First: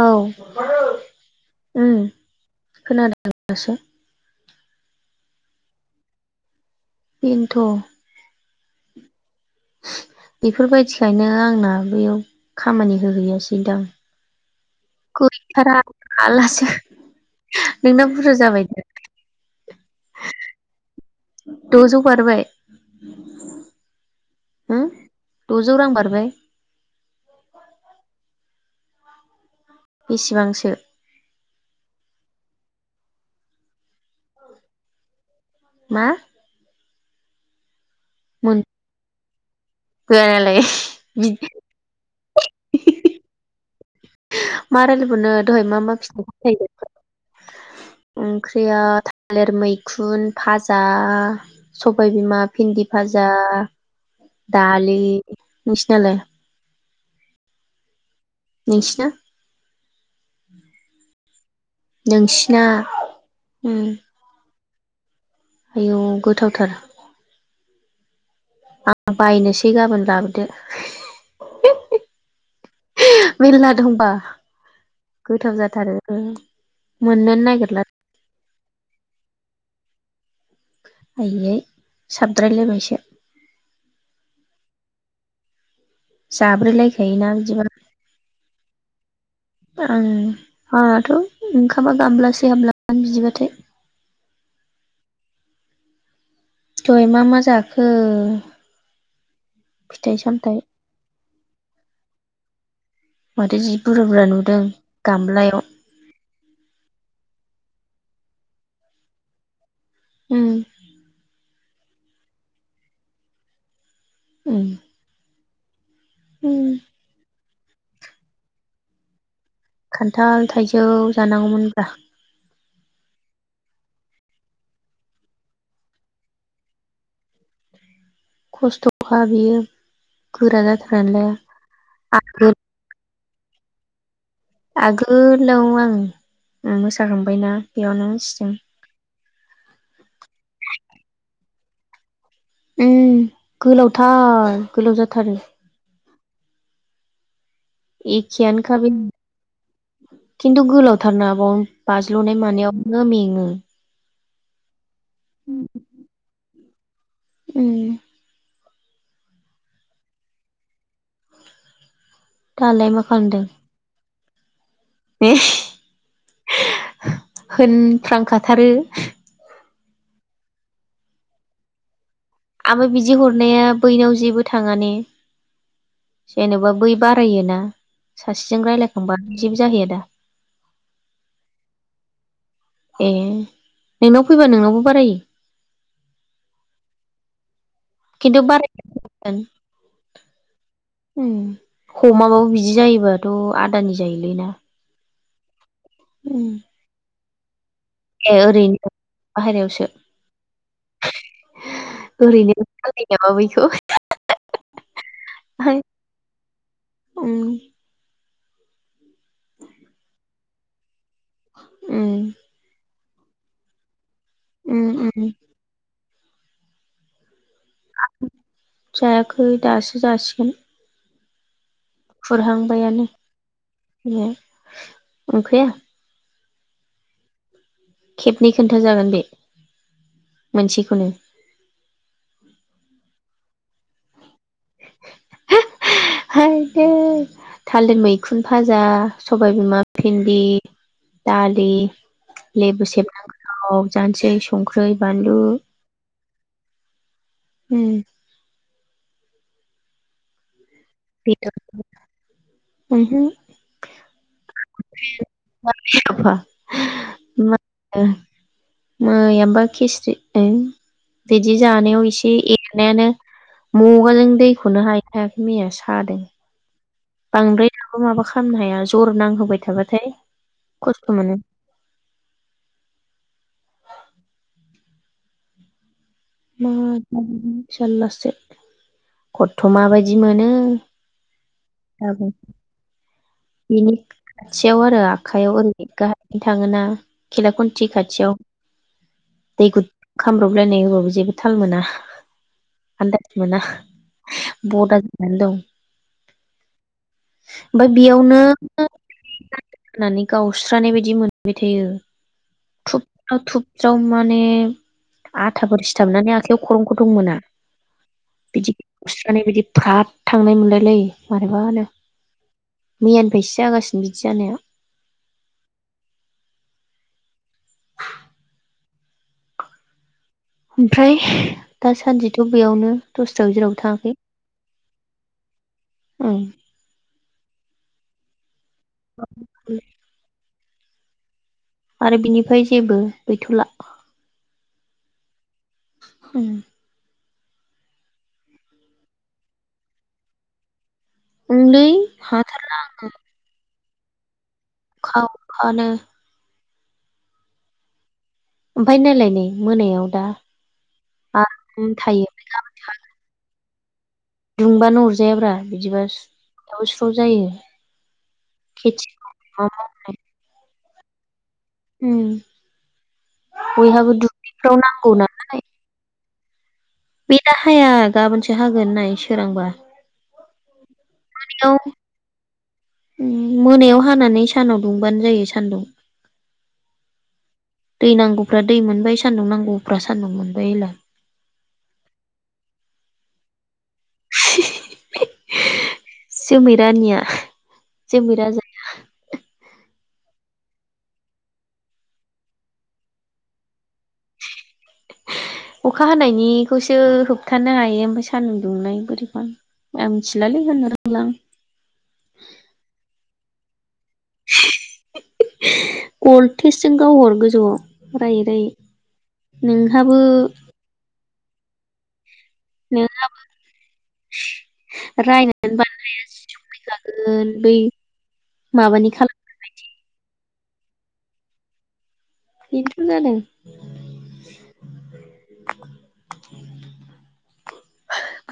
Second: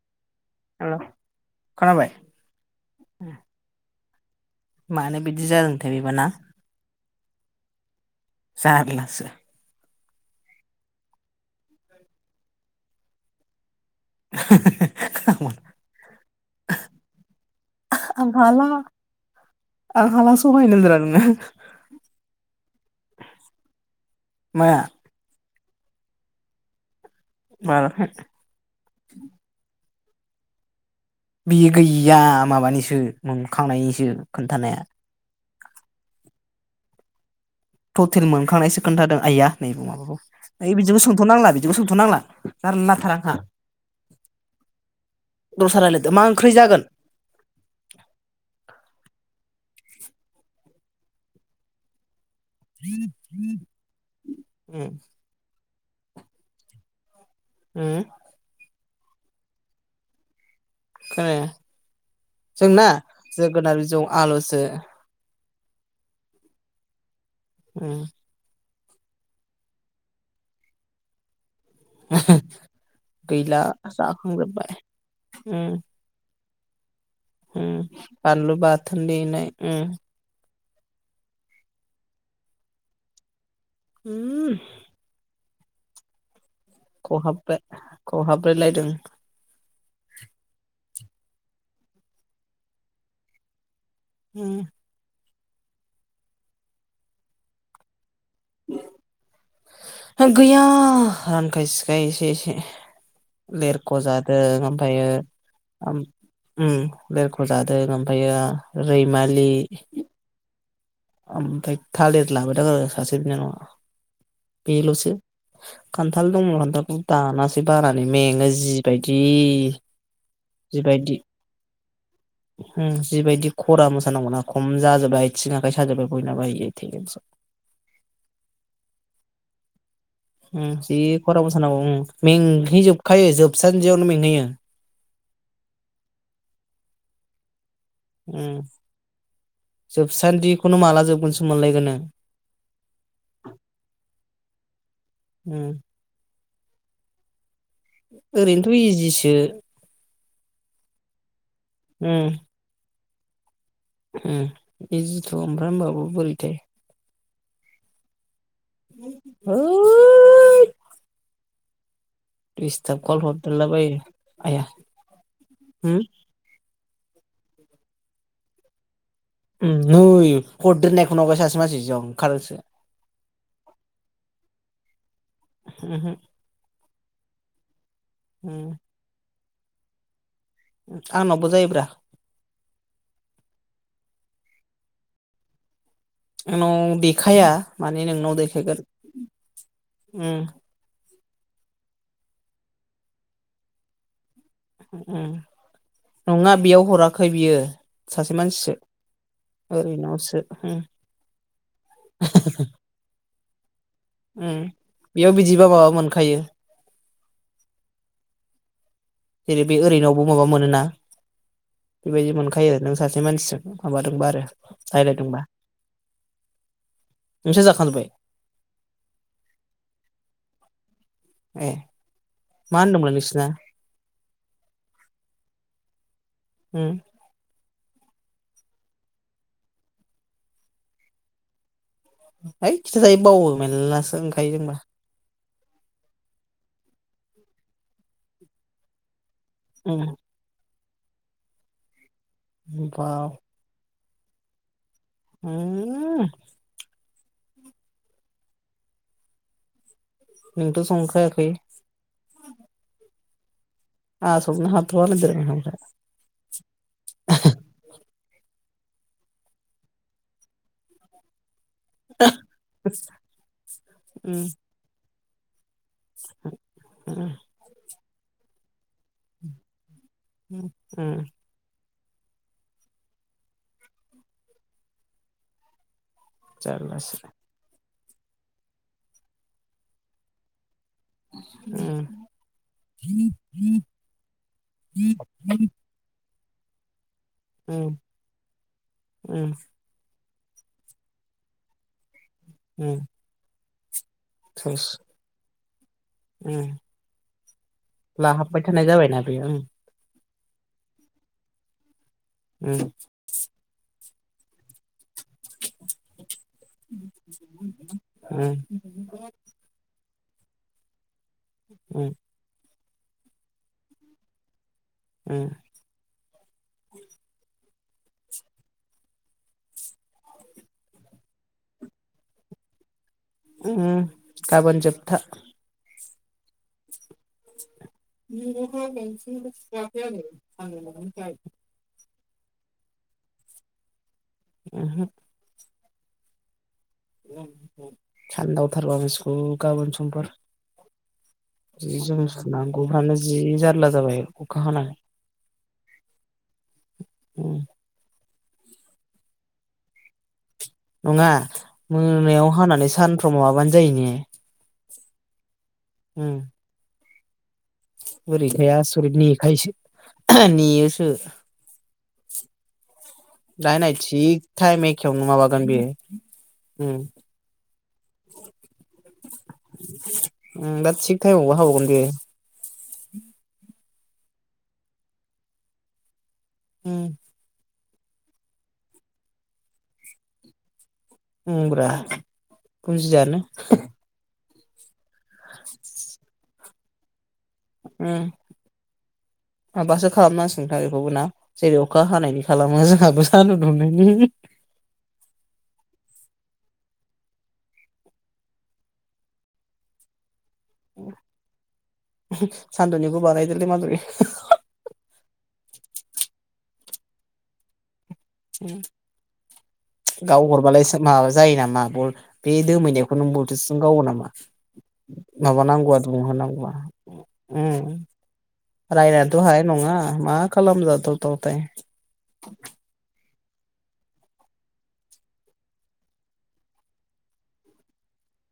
औ औ। हेल' उम खोनाबाय खोनादों दासो। मानो बिदि जादोंथाय बेबाना? बेनोथ'। जारलासो बेफोरबायदिखायनो आंना बेयाव खामानि होहैयासैदां। गैथारा हालासो आं नोंना आं बुरजा जाबाय हाला दां आं हाला सहायनोब्रा नोङो द'जौ बारबाय हो? माया द'जौ रां बारबाय? बाराखै। बेसेबांसो बियो गैया माबानिसो मोनखांनायनिसो खोन्थानाया मा? टटेल मोनखांसो खोन्थादों। आइया। नै माबाखौ मोनबोआलाय नै बिजोंखौ सोंथ'नांला बिदिखौ सोंथ'नांला जारलाथार आंहा। मा रायलायबावनो दहाय मा दस्रा मा रायलायदो फिथ ओंख्रि फथाय जागोन ओंख्रिया थालिर मै खुन फाजा सबाय बिमा भिन्दि भाजा उम दालि नोंसिनालाय हम नोंसिना खोनाया नोंसिना जोंना उम जोगोनार बिजौ आलुसो आयौ गोथावथार औ आं बायनोसै गाबोन लाबोदो गैला मेरला दंबा जाखांजोब्बाय गोथाव जाथारो ओ उ बानलु बा थोन देनाय उम आयै साबद्राय लायबायसो। उम। जाब्रैलायखायोना खहाब खहाबब्रेलाय दों उम उम। थ ओंखामा गामब्लासे हाबलां बिदिबाथाय। उम। दहाय मा मा जाखो। [inaudible] फिथाइ ओ सामथाइ गैया। रानखाय सिखाय एसे एसे। माथो जि लेरख' बुरजा बुरजा जादों नुदों ओमफ्रायो गामलायाव। उम लेरख' जादों ओमफ्रायो रैमालि। ऊम ओमफ्राय थालिर लाबोदों आरो सासे बिनानावआ। उम बेल'सो। [inaudible] खान्थाल दंमोन उम खान्थालाखौ दानासै। बानानै मेङो जिबायदि। खान्थाल थाइजौ जिबायदि जानांगौमोनब्रा। जिबायदि खरा मोसानांगौना खम जाजोबबाय आथिं। [inaudible] खस्थ'खा बियो गोरा उम जि जाथारो नालाय खरा मोसानांगौ उम आगोल [unintelligible] आगोलाव आं मोसाखां बायना। बेयावनो उम मिथिदों। जोबसान्दिखौनो माला जोबगोनसो मोनलायगोन नों। उम गोलावथार गोलाव जाथारो। उम ओरैनोथ' एखेयानोखा इजिसो खिन्थु गोलावथारना बाव उम बाज्ल'नाय मानायाव मेंङो। उम। इजिथ' ओमफ्राय होनबाबो बोरैथाय। उम। [unintelligible] दालाय दिसथाब कल हरथारलाबायो। आया उम [unintelligible] होनफ्लांखाथारो उम नोय खरदोहोनायखोनो नुवाखय सासे मानसिजों। आंबो बिदि हरनाया बैनाव जेबो थांङा ने? उमहो जेनेबा बैबा फैयोना? सासेजों उम रायलायखांबा जिब जाहैयादा? आंनावबो जायोब्रा। ए नोंनाव फैबा नोंनावबो बारायो? आंनाव देखाया। माने नोंनाव खिन्थु देखायगोन बाराय [unintelligible] उम। उम हमाबाबो बिदि जायोबाथ' आदानि जायोलै ना? उम। नङा उम बेयाव हरा खै बियो सासे ए मानसिसो ओरैनो बाहेरायावसो ओरैनावसो उम ओरैनो [unintelligible] खौ। उम बेयाव बिदिबा माबा मोनखायो। उम जेरै बै ओरैनावबो माबा मोनोना उम बेबायदि मोनखायो नोंसो सासे मानसि माबा दोंबा आरो उम उम रनायलायदोंबा जायाखै दासो जासिगोन। ए मा खुरहांबायानो होनदोंमोनलाय नोंसिना [inaudible] ओंखिया? उम। खेब नै खोन्था जागोन बे मोनसेखोनो हैओइ खिथ जायो बावो मेलला सोंओंखायो जोंबा। [unintelligible] थालिर मैखुन भाजा। सबाय बिमा उम भिन्दि दालि लेबो बाव सेबनांगौ जानसै संख्रि गै बानलु उम उम नोंथ' संखायाखै? बेदर उमहो आफा [inaudible] मैयामबा किस्रि [inaudible] बिदि जानायाव इसे एरनायानो म'गाजों उम दैखौनो हायो [inaudible] हादों उम बांद्राय बेखौ माबा खालामनो हाया जर नांहोबाय थाबाथाय खस्थ' मोनो [inaudible] जारलासो [inaudible] जारलासो खदथ' माबायदि मोनो। [inaudible] बिनि खाथियाव आरो आखाइयाव ओरै ग थाङोना? उम खेलाखानथि खाथियाव उम दै खामब्रबलायनाय होबाबो जेबो थाल मोना। उम आनदास मोना थोस बदा जानानै दं [inaudible] ओमफ्राय लाहाबबाय थानाय जाबायना बेयो माने गावस्रानाय बायदि मोनबाय थायो उम थुबगां थुुब जाव मा माने आथाफोर सिथाबनानै आखायाव खरं खथं मोना उम बिदिुस्रनानै बिदि फ्रत थांनाय मोनलायलायो मारैबा होनो उम मैयानिफ्रायसो जागासिनो बिदि जानाया उम ओमफ्राय दासान्दिथ' बेयावनो दस्रायाव जेरावबो उम थाङाखै गाबोन जोबथा उम [unintelligible] [inaudible] [inaudible] आरो बिनिफाय जेबो गैथ'ला ओहो ओम [unintelligible] ओंलै जि जोम सुनांगौफ्रानो जि जारला जाबाय अखा अखा अखानो औ ओमफाय नायलाय नै मोनायाव दा नङा आराम थायो मोनायाव हानानै सानफ्राव माबानो जायो ने दुंबानो अरजायाब्रा [inaudible] उम जायो बोरैथाय खेथि आसरिथ नेखायोसो नेयोसो सो उम दाहाय नाय थिख थाइम एखेयावनो नालाय माबागोन बेयो। उम बे दा हाया गाबोनसो हागोन नाय सोरांबा उम [unintelligible] दा थिग टाइमावबो हाबावगोन बेयो। उम मोनायाव हानानै सानाव दुंबानो जायो सानदुं उम दै नांगौफ्रा दै मोनबाय सान्दुं नांगौफ्रा सान्दुं मोनबाय एला उमब्रा बुजियानो [unintelligible] [inaudible] रानिया उम जोमै राजाया माबासो खालामनांसिगोनथ बेखौबो ना जेरै अखा हानायनि खालामो जोंहाबो सानदु दुंनायनि अखा हानायनिखौसो होबथानो हायो ओमफ्राय सान्दुं दुंनाय बोरैबा आं मिथिया गैलालै होननो रोंला आं। सानदुनिखौ [unintelligible] टेस्टजों गावहर गोजौआव रायै रायै नोंहाबो गाव हरबालाय माबा जायो नामा बल बे दोमैनायखौ नों बलथुसजों गावो नामा माबानांगौआ दुंहोनांगौआ रायनांगोन बै उम माबानि रायनायथ' खालाम हानाय नङा मा खालामजाथावथाव दे। बेनोथ' जादों।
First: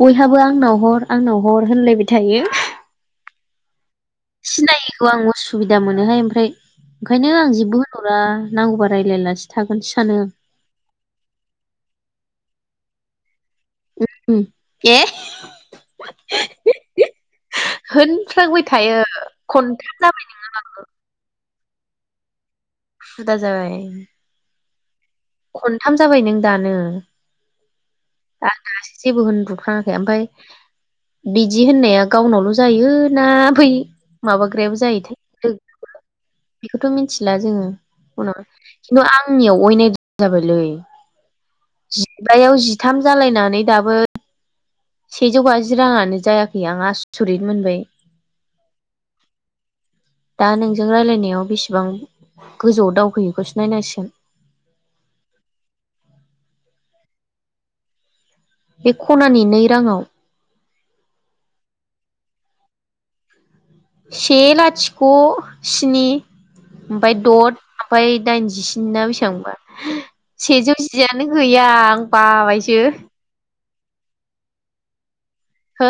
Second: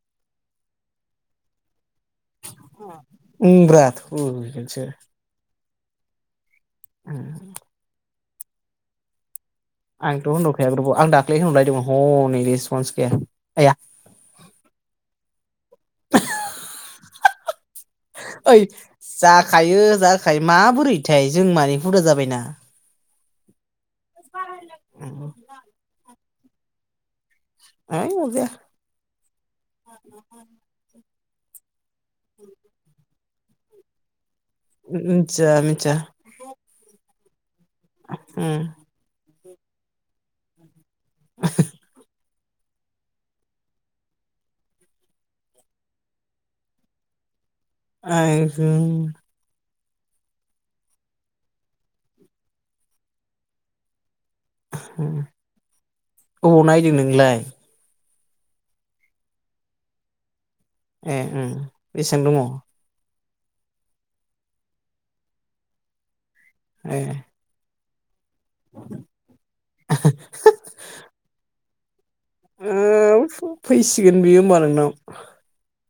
बयहाबो आंनाव हर आंनाव हर होनलायबाय थायो। उम ब्रा सिनायैखौ आंबो सु सुबिदा मोनोहाय ओमफ्राय। ओंखायनो आं जेबो होनहर रा नांगौबा रायलायालासि आंथ' होनहरखाया ग्रुबाव आं दाख्लि होनहरलायदोंमोन। हनै रिस्प'न्स गैया। आया उम [unintelligible] ओइ होनफ्लांबाय थायो जाखायो खनथाम जाबाय जाखायो माबोरैथाय जों मानि हुदा जाबायना। हुदा जाबाय। [unintelligible] खनथाम जाबाय नों दानो। अरजाया आंहासो जेबो होनब्र'फ्राङाखै ओमफ्राय बिदि होननाया गावनावल' जायो ना बै माबाग्रायाबो जायोथाय मिथिया मिथिया बेखौथ' मिथि मिथिला जोङो। ओम खिन्थु आं आंनियाव अयनायद्राय जाबायलै। [unintelligible] [unintelligible] जिथाम जालायनानै दाबो सेजौ बाजि राङानो जायाखै आं आसुरिद [unintelligible] दा नोंजों रायलायनायाव बेसेबां गोजौआव दावखोयोखौसो नायनांसिगोन। अबाव नायदों नोंलाय? बे खनानि नै राङाव। ए ओम बेसेबां दङ? से लाथिख' स्नि। ए ओमफ्राय दद ओमफाय दाइनजिस्नि ना बेसेबांबा सेजौ जियानो गैया। [unintelligible] बाबायसो ओ फैसिगोन बियो होनोमबा नोंनाव। हो!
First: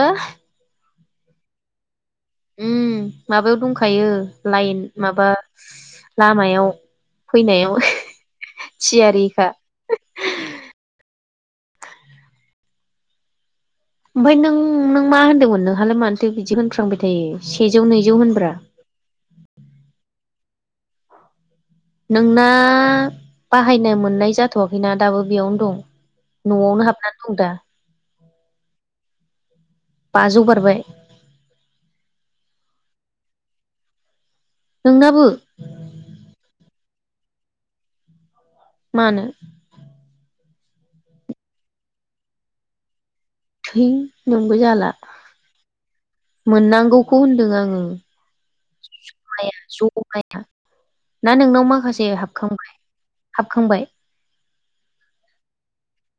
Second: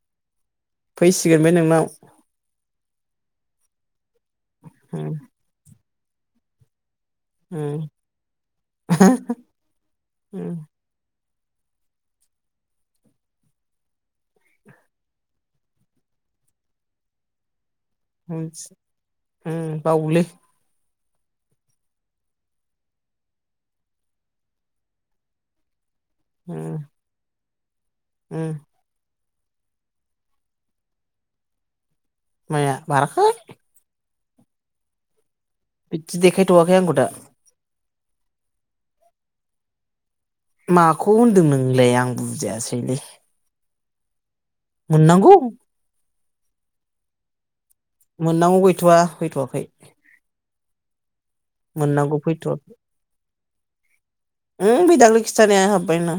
फैसिगोन बे नोंनाव। ओम माबायाव दंखायो। लाइन उम माबा लामायाव फैनायाव उम थियारिखा उम ओमफ्राय नों नों मा होनदोंमोन नोंहालाय मानोथो बिदि होनफ्रांबाय थायो सेजौ नैजौ ओम होनब्रा होम बावोलै। नोंना बाहायनो मोननाय जाथ'वाखैना दाबो बेयावनो दं। न'आवनो हाबनानै दं दा? ओम बाजौ बारबाय। माया बाराखौ। नोंनाबो? बिदि देखायथ'वाखै आंखौ दा। मानो? माखौ होनदों नोंलाय आं बुजायासैलै? है। नोंबो जाला। मोननांगौखौ होनदों आङो। मोननांगौ गैथ'वा ज'माया फैथ'वाखै ज'माया ना नोंनाव माखासे मोननांगौ फैथ'वाखै हाबखांबाय? हाबखांबाय? उम बै दाखालै खिथानाइया हाबबाय आंना।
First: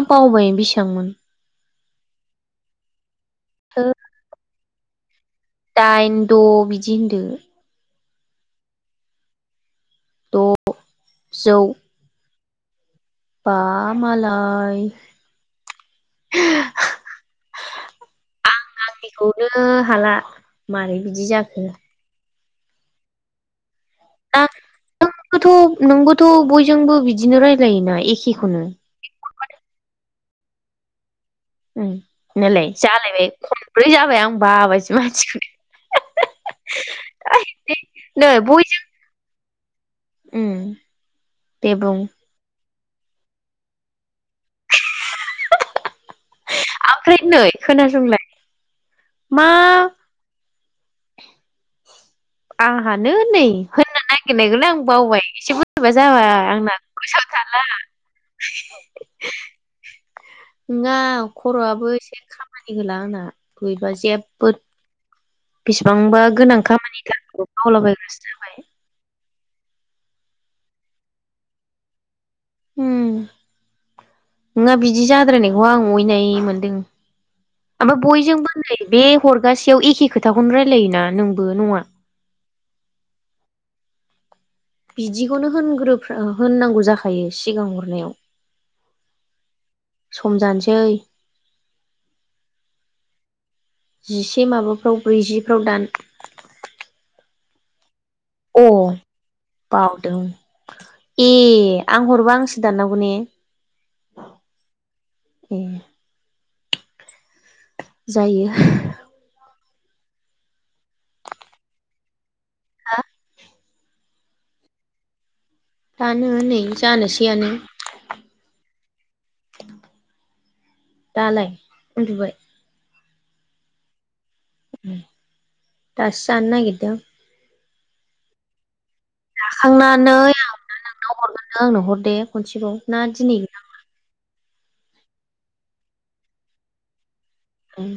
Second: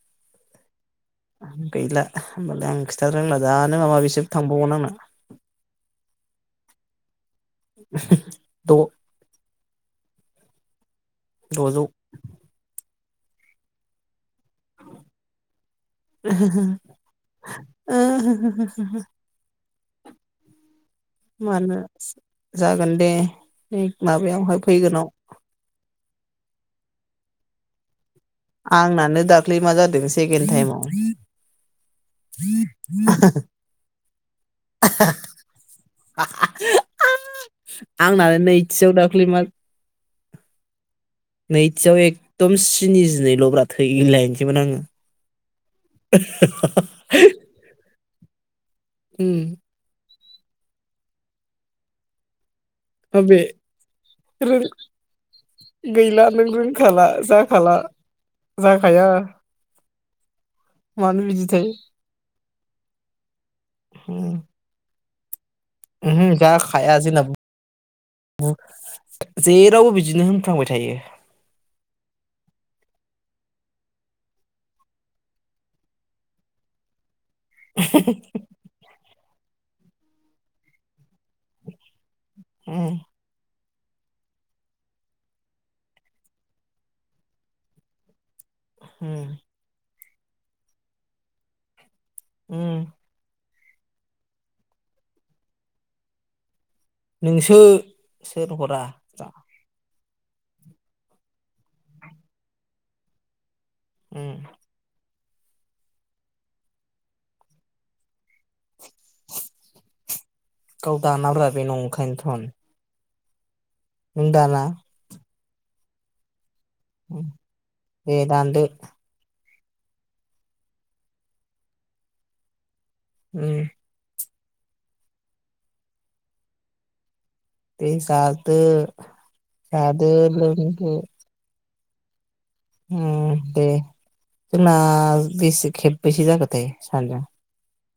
आं बावबाय बेसेबांमोन? गैला होमबालाय आं खिथा रोंला दानो माबा माबिसो थांबावगोन आंना। [unintelligible] दाइन द' बिदि होनदो। द'। द'। दजौ। बा माला [inaudible] ओ हाला। मारै बिदि जाखो? मानो जागोन दे। बै माबायावहाय फैगोननाव। नोंबोथ' नोंबोथ' बयजोंबो बिदिनो रायलायोना एखे। आंनानो दाख्लै मा जादों सो जेगेन थायेमाव। उम नायलाय जालायबाय खनब्रै जाबाय आं बाबायसो मानसिखो [inaudible] नै बयजों दे बुं नैथियाव एकदम सि स्निजनैल' ब्रा थै इनलइन्स मोन आङो। ओमफ्राय नै खोनासंलाय मा? आंहानो माबे नै होननो नागिरनायखौनो आं बावबाय एसे बुरैबा गैला जाबाय नों आंना रोंखाला गोसोआव थाला। जाखाला जाखाया नङा मानो बिदिथाय खर'वाबो एसे खाम खामानि होला आंना बैबा जेबबोद बेसेबांबा ओहो गोनां जाखाया खामानि जोंना थारखौबो बावलाबायग्रासो जाबाय जेरावबो बिदिनो होनफ्लांबाय थायो उम नोङा बिदि जाद्रायनायखौ आं अयनाय मोनदों आमफाय बयजों होनजायो बे हरगासेयाव एखे खोथाखौनो रायलायोना नोंबो नङा उम बिदिखौनो होनग्रोफ्रा होननांगौ जाखायो सिगां हरनायाव उम सम जानोसै उम जिसे माबाफ्राव ब्रैजिफ्राव दान नोंसो सोर हरा जा दों ए आं हरबा आंसो दाननांगौ ने उम ए जायो गाव दानाब्रा बे नंखायोनथ'न [unintelligible] नों दाना दानो नै उम जानोसैयानो दे दानदो दालाय उन्दुबाय उम उम दासो जानो नागिरदों दे जादो जादो जाखांनानै आं लोंदो नोंनाव हरगोन नों आंनो हर दे खनसेबाव ना दिनै उम दे नांला जोंना बेसे खेबबैसे जाखोथाय सानैजों उम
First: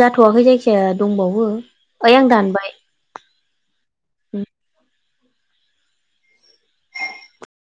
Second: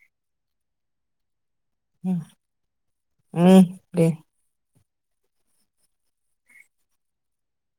जाथ'वाखै जायखिजाया दंबावो ओइ उम आं दानबाय उम दे